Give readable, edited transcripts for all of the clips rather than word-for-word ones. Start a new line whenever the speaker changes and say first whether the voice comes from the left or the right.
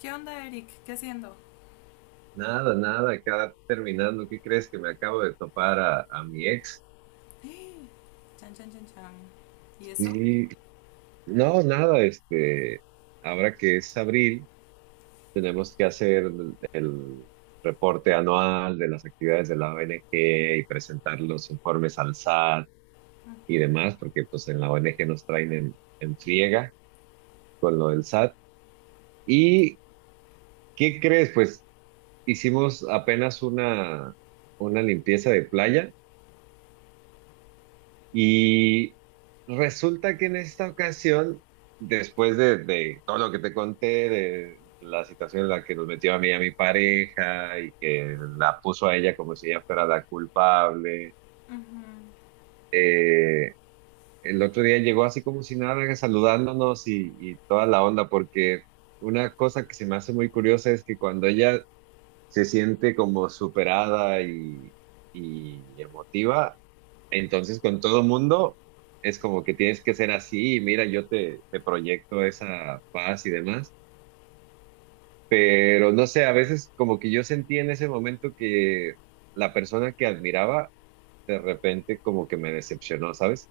left: ¿Qué onda, Eric? ¿Qué haciendo?
right: Nada, nada, acá terminando, ¿qué crees que me acabo de topar a, mi ex?
left: Chan, chan, chan, chan. ¿Y eso?
right: Sí, no, nada, ahora que es abril, tenemos que hacer el reporte anual de las actividades de la ONG y presentar los informes al SAT y demás, porque pues en la ONG nos traen en friega con lo del SAT. ¿Y qué crees? Pues hicimos apenas una limpieza de playa. Y resulta que en esta ocasión, después de, todo lo que te conté, de la situación en la que nos metió a mí y a mi pareja y que la puso a ella como si ella fuera la culpable,
left: Uh-huh.
right: eh, el otro día llegó así como si nada, saludándonos y, toda la onda, porque una cosa que se me hace muy curiosa es que cuando ella se siente como superada y, emotiva, entonces con todo mundo es como que tienes que ser así y mira, yo te, te proyecto esa paz y demás, pero no sé, a veces como que yo sentí en ese momento que la persona que admiraba de repente como que me decepcionó, ¿sabes?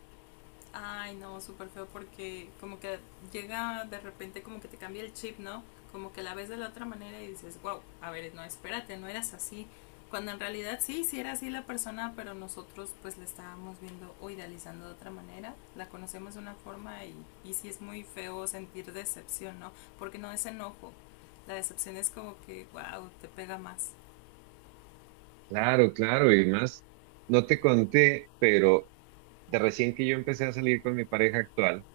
left: Ay, no, súper feo porque como que llega de repente como que te cambia el chip, ¿no? Como que la ves de la otra manera y dices, wow, a ver, no, espérate, no eras así. Cuando en realidad sí, sí era así la persona, pero nosotros pues la estábamos viendo o idealizando de otra manera, la conocemos de una forma y sí es muy feo sentir decepción, ¿no? Porque no es enojo, la decepción es como que, wow, te pega más.
right: Claro, claro, y más, no te conté, pero de recién que yo empecé a salir con mi pareja actual.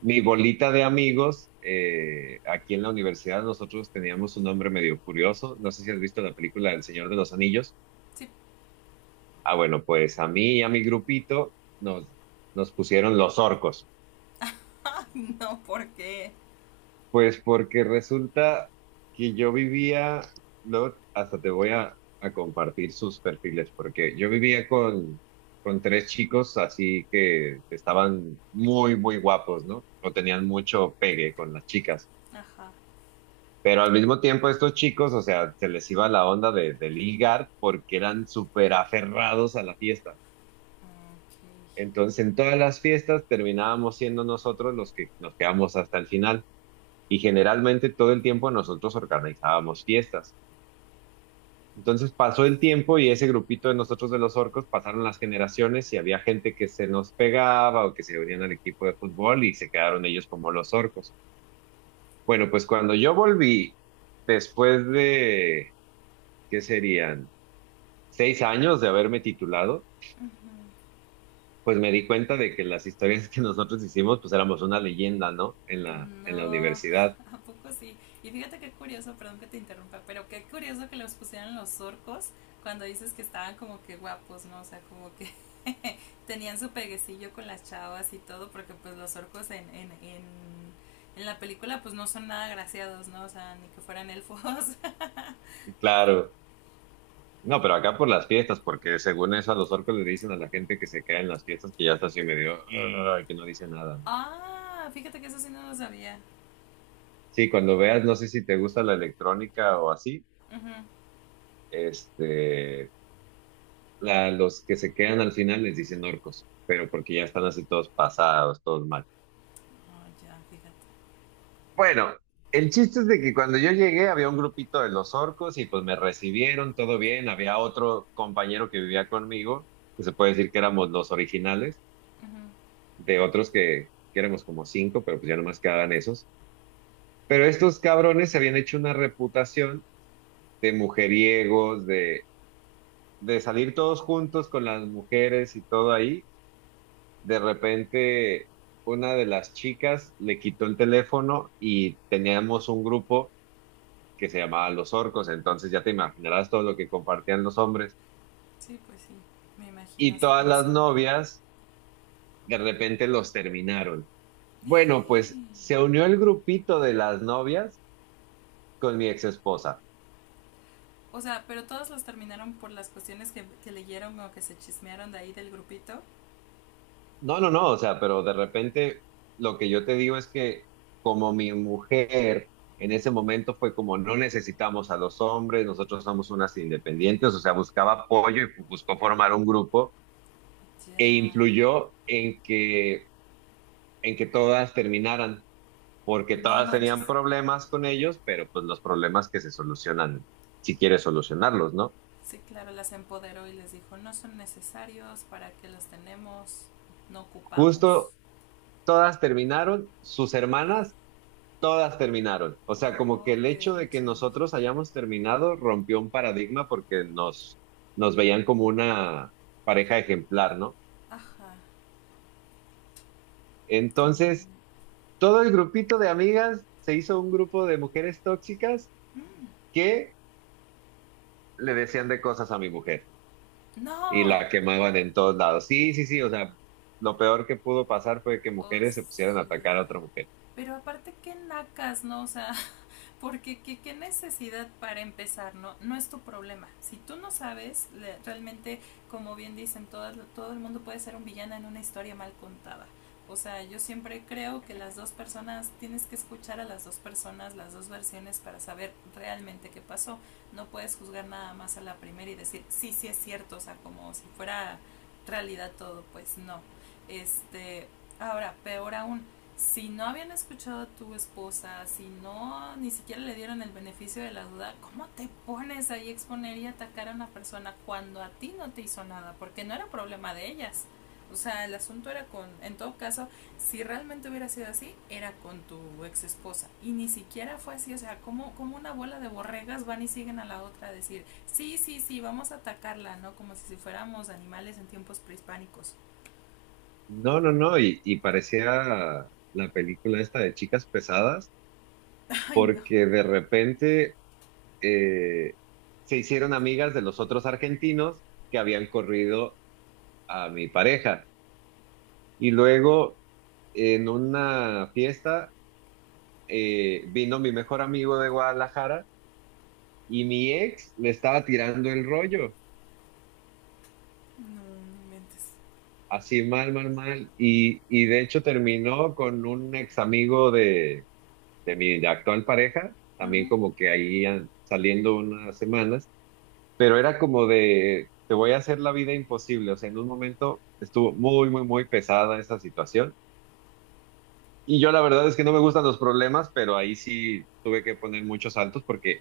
right: Mi bolita de amigos, aquí en la universidad nosotros teníamos un nombre medio curioso. No sé si has visto la película El Señor de los Anillos.
left: Sí,
right: Ah, bueno, pues a mí y a mi grupito nos pusieron los orcos.
left: no, ¿por qué?
right: Pues porque resulta que yo vivía, no, hasta te voy a, compartir sus perfiles, porque yo vivía con tres chicos así que estaban muy, muy guapos, ¿no? O tenían mucho pegue con las chicas.
left: Ajá.
right: Pero al mismo tiempo estos chicos, o sea, se les iba la onda de, ligar porque eran súper aferrados a la fiesta.
left: Ok.
right: Entonces, en todas las fiestas terminábamos siendo nosotros los que nos quedamos hasta el final. Y generalmente todo el tiempo nosotros organizábamos fiestas. Entonces pasó el tiempo y ese grupito de nosotros de los orcos pasaron las generaciones y había gente que se nos pegaba o que se unían al equipo de fútbol y se quedaron ellos como los orcos. Bueno, pues cuando yo volví, después de, ¿qué serían? Seis años de haberme titulado, pues me di cuenta de que las historias que nosotros hicimos, pues éramos una leyenda, ¿no?
left: Uh-huh.
right: En la
left: No,
right: universidad.
left: ¿a poco sí? Y fíjate qué curioso, perdón que te interrumpa, pero qué curioso que los pusieran los orcos cuando dices que estaban como que guapos, ¿no? O sea, como que tenían su peguecillo con las chavas y todo, porque pues los orcos en en la película pues no son nada graciados, ¿no? O sea, ni que fueran elfos.
right: Y claro. No, pero acá por las fiestas, porque según eso a los orcos le dicen a la gente que se queda en las fiestas que ya está así medio, "Ugh", que no dice nada, ¿no?
left: Ah, fíjate que eso sí no lo sabía.
right: Sí, cuando veas, no sé si te gusta la electrónica o así,
left: Ujú.
right: este, la, los que se quedan al final les dicen orcos, pero porque ya están así todos pasados, todos.
left: Oh, ya, fíjate.
right: Bueno, el chiste es de que cuando yo llegué había un grupito de los orcos y pues me recibieron todo bien. Había otro compañero que vivía conmigo, que se puede decir que éramos los originales,
left: Ujú.
right: de otros que éramos como cinco, pero pues ya nomás quedaban esos. Pero estos cabrones se habían hecho una reputación de mujeriegos, de salir todos juntos con las mujeres y todo ahí. De repente, una de las chicas le quitó el teléfono y teníamos un grupo que se llamaban Los Orcos, entonces ya te imaginarás todo lo que compartían los hombres.
left: Sí, pues sí, me imagino
right: Y
left: así
right: todas
left: como
right: las
left: son.
right: novias de repente los terminaron. Bueno, pues se unió el grupito de las novias con mi ex esposa.
left: O sea, pero todas las terminaron por las cuestiones que leyeron o que se chismearon de ahí del grupito.
right: No, no, no, o sea, pero de repente lo que yo te digo es que como mi mujer en ese momento fue como no necesitamos a los hombres, nosotros somos unas independientes, o sea, buscaba apoyo y buscó formar un grupo e
left: Ya,
right: influyó en que todas terminaran porque
left: no
right: todas
left: manches.
right: tenían problemas con ellos, pero pues los problemas que se solucionan, si quieres solucionarlos, ¿no?
left: Sí, claro, las empoderó y les dijo, no son necesarios, ¿para que los tenemos? No ocupamos.
right: Justo todas terminaron, sus hermanas, todas terminaron. O sea, como que el hecho de que
left: OMG.
right: nosotros hayamos terminado rompió un paradigma porque nos, nos veían como una pareja ejemplar, ¿no?
left: M g.
right: Entonces, todo el grupito de amigas se hizo un grupo de mujeres tóxicas
left: Mm.
right: que le decían de cosas a mi mujer y
left: No.
right: la quemaban en todos lados. Sí, sí, sí, o sea, lo peor que pudo pasar fue que
left: O sea.
right: mujeres se pusieran a atacar a otra mujer.
left: Pero aparte, qué nacas, ¿no? O sea, porque qué, qué necesidad para empezar, no, no es tu problema. Si tú no sabes, realmente, como bien dicen, todo el mundo puede ser un villano en una historia mal contada. O sea, yo siempre creo que las dos personas, tienes que escuchar a las dos personas, las dos versiones para saber realmente qué pasó. No puedes juzgar nada más a la primera y decir, sí, sí es cierto, o sea, como si fuera realidad todo, pues no. Este, ahora, peor aún, si no habían escuchado a tu esposa, si no ni siquiera le dieron el beneficio de la duda, ¿cómo te pones ahí a exponer y atacar a una persona cuando a ti no te hizo nada? Porque no era problema de ellas. O sea, el asunto era con, en todo caso, si realmente hubiera sido así, era con tu ex esposa. Y ni siquiera fue así. O sea, como, como una bola de borregas van y siguen a la otra a decir, sí, sí, sí, vamos a atacarla, ¿no? Como si si fuéramos animales en tiempos prehispánicos.
right: No, no, no, y parecía la película esta de chicas pesadas,
left: Ay, no,
right: porque de repente eh, se hicieron amigas de los otros argentinos que habían corrido a mi pareja. Y luego en una fiesta vino mi mejor amigo de Guadalajara y mi ex le estaba tirando el rollo.
left: no, no me mentes.
right: Así mal, mal, mal. Y de hecho terminó con un ex amigo de mi actual pareja,
left: Uh -huh.
right: también como que ahí saliendo unas semanas, pero era como de, te voy a hacer la vida imposible. O sea, en un momento estuvo muy, muy, muy pesada esa situación. Y yo la verdad es que no me gustan los problemas, pero ahí sí tuve que poner muchos saltos porque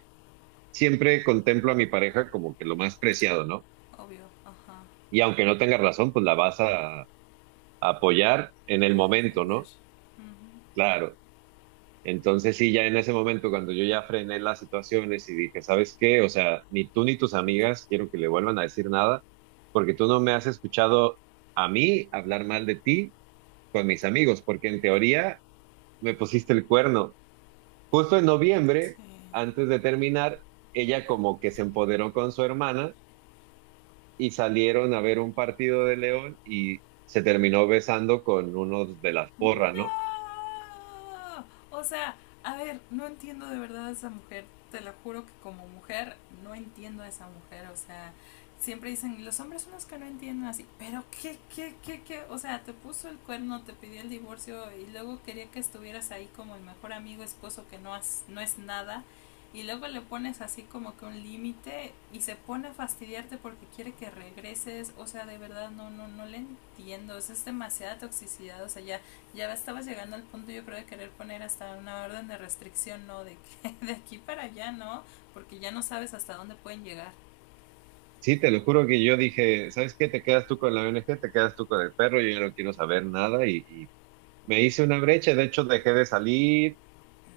right: siempre contemplo a mi pareja como que lo más preciado, ¿no?
left: Obvio, ajá,
right: Y aunque no tenga razón, pues la vas a apoyar en el
left: a
right: momento,
left: defender.
right: ¿no?
left: Ujú.
right: Claro. Entonces sí, ya en ese momento, cuando yo ya frené las situaciones y dije, ¿sabes qué? O sea, ni tú ni tus amigas quiero que le vuelvan a decir nada, porque tú no me has escuchado a mí hablar mal de ti con mis amigos, porque en teoría me pusiste el cuerno. Justo en noviembre,
left: Sí.
right: antes de terminar, ella como que se empoderó con su hermana y salieron a ver un partido de León y se terminó besando con uno de las porras, ¿no?
left: No. O sea, a ver, no entiendo de verdad a esa mujer. Te lo juro que como mujer no entiendo a esa mujer. O sea, siempre dicen, los hombres son los que no entienden así. Pero qué, qué, qué, qué. O sea, te puso el cuerno, te pidió el divorcio y luego quería que estuvieras ahí como el mejor amigo, esposo que no, has, no es nada. Y luego le pones así como que un límite y se pone a fastidiarte porque quiere que regreses. O sea, de verdad no, no, no le entiendo. O sea, es demasiada toxicidad. O sea, ya estaba llegando al punto yo creo de querer poner hasta una orden de restricción, ¿no? De que de aquí para allá, ¿no? Porque ya no sabes hasta dónde pueden llegar.
right: Sí, te lo juro que yo dije, ¿sabes qué? Te quedas tú con la ONG, te quedas tú con el perro, yo ya no quiero saber nada y, y me hice una brecha, de hecho dejé de salir,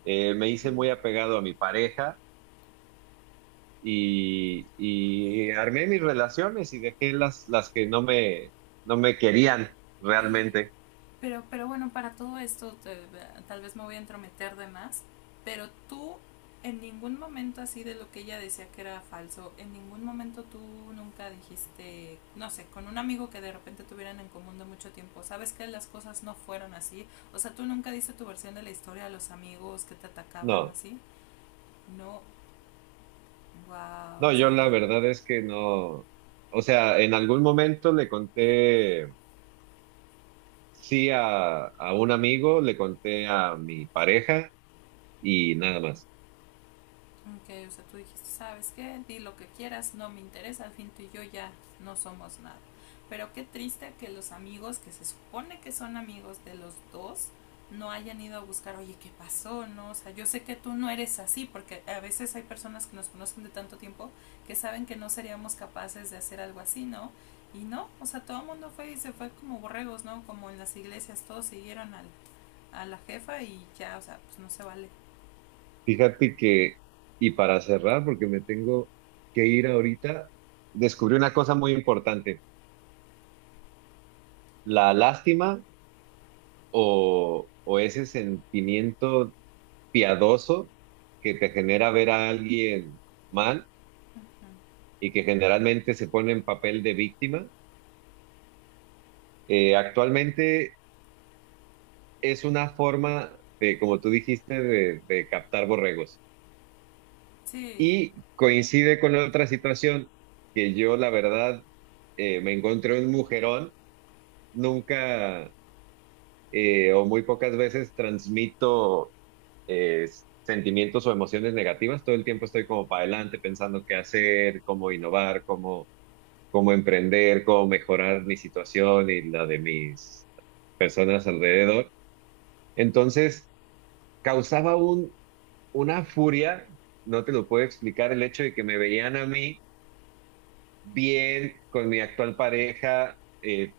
right: me hice muy apegado a mi pareja y armé mis relaciones y dejé las que no me, no me querían realmente.
left: Pero bueno, para todo esto te- tal vez me voy a entrometer de más, pero tú en ningún momento así de lo que ella decía que era falso, en ningún momento tú nunca dijiste, no sé, con un amigo que de repente tuvieran en común de mucho tiempo, sabes que las cosas no fueron así, o sea, tú nunca diste tu versión de la historia a los amigos que te atacaban o
right: No,
left: así, no, wow,
right: no,
left: o
right: yo
left: sea,
right: la verdad es que no, o sea, en algún momento le conté sí a, un amigo, le conté a mi pareja y nada más.
left: ok, o sea, tú dijiste, ¿sabes qué? Di lo que quieras, no me interesa, al fin tú y yo ya no somos nada. Pero qué triste que los amigos que se supone que son amigos de los dos no hayan ido a buscar, oye, ¿qué pasó? No, o sea, yo sé que tú no eres así, porque a veces hay personas que nos conocen de tanto tiempo que saben que no seríamos capaces de hacer algo así, ¿no? Y no, o sea, todo el mundo fue y se fue como borregos, ¿no? Como en las iglesias, todos siguieron al, a la jefa y ya, o sea, pues no se vale.
right: Fíjate que, y para cerrar, porque me tengo que ir ahorita, descubrí una cosa muy importante, la lástima o ese sentimiento piadoso que te genera ver a alguien mal
left: Ujú.
right: y que generalmente se pone en papel de víctima, actualmente es una forma de, como tú dijiste, de captar borregos.
left: Sí.
right: Y coincide con otra situación que yo, la verdad, me encontré un mujerón. Nunca o muy pocas veces transmito eh, sentimientos o emociones negativas. Todo el tiempo estoy como para adelante pensando qué hacer, cómo innovar, cómo, cómo emprender, cómo mejorar mi situación y la de mis personas alrededor. Entonces, causaba un, una furia, no te lo puedo explicar, el hecho de que me veían a mí bien con mi actual pareja.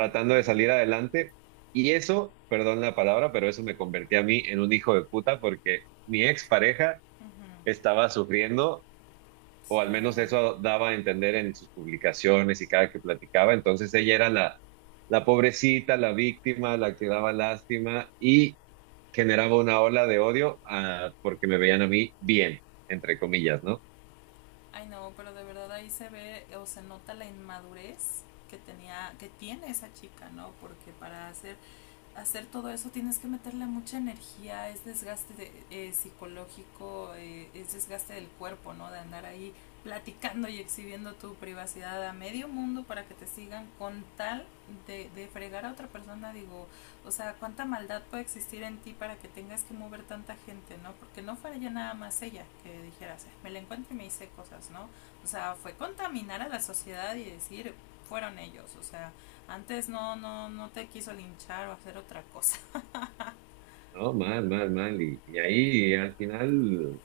left: Ujú,
right: de salir adelante. Y eso, perdón la palabra, pero eso me convertía a mí en un hijo de puta porque mi expareja
left: ujú,
right: estaba sufriendo, o
left: sí.
right: al menos eso daba a entender en sus publicaciones y cada que platicaba. Entonces ella era la, la pobrecita, la víctima, la que daba lástima y generaba una ola de odio, ah, porque me veían a mí bien, entre comillas, ¿no?
left: Ay, no, pero de verdad ahí se ve o se nota la inmadurez que tenía, que tiene esa chica, ¿no? Porque para hacer todo eso tienes que meterle mucha energía, es desgaste de, psicológico, es desgaste del cuerpo, ¿no? De andar ahí platicando y exhibiendo tu privacidad a medio mundo para que te sigan con tal de fregar a otra persona, digo, o sea, cuánta maldad puede existir en ti para que tengas que mover tanta gente, ¿no? Porque no fue ya nada más ella que dijeras, me la encuentro y me hice cosas, ¿no? O sea, fue contaminar a la sociedad y decir, fueron ellos, o sea, antes no, no, no te quiso linchar o hacer otra cosa.
right: No, mal, mal, mal. Y ahí al final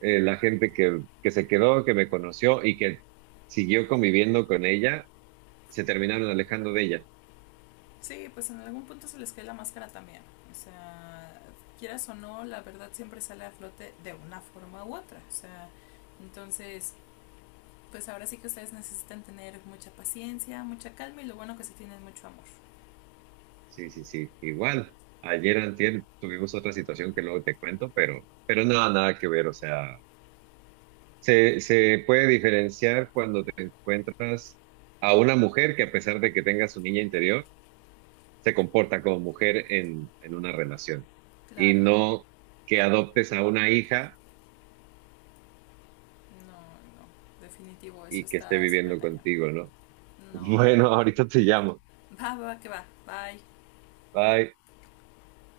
right: la gente que se quedó, que me conoció y que siguió conviviendo con ella, se terminaron alejando de ella.
left: Sí, pues en algún punto se les cae la máscara también. O sea, quieras o no, la verdad siempre sale a flote de una forma u otra. O sea, entonces, pues ahora sí que ustedes necesitan tener mucha paciencia, mucha calma y lo bueno que se tienen mucho amor.
right: Sí, sí, sí, igual. Ayer antier tuvimos otra situación que luego te cuento, pero nada, nada que ver. O sea, se puede diferenciar cuando te encuentras a una mujer que a pesar de que tenga su niña interior, se comporta como mujer en una relación y
left: Claro,
right: no que adoptes a una hija
left: no, no, definitivo, eso
right: y que esté
left: está súper
right: viviendo
left: cañón.
right: contigo, ¿no?
left: No, no,
right: Bueno,
left: no.
right: ahorita te llamo.
left: Va, va, que va. Bye.
right: Bye.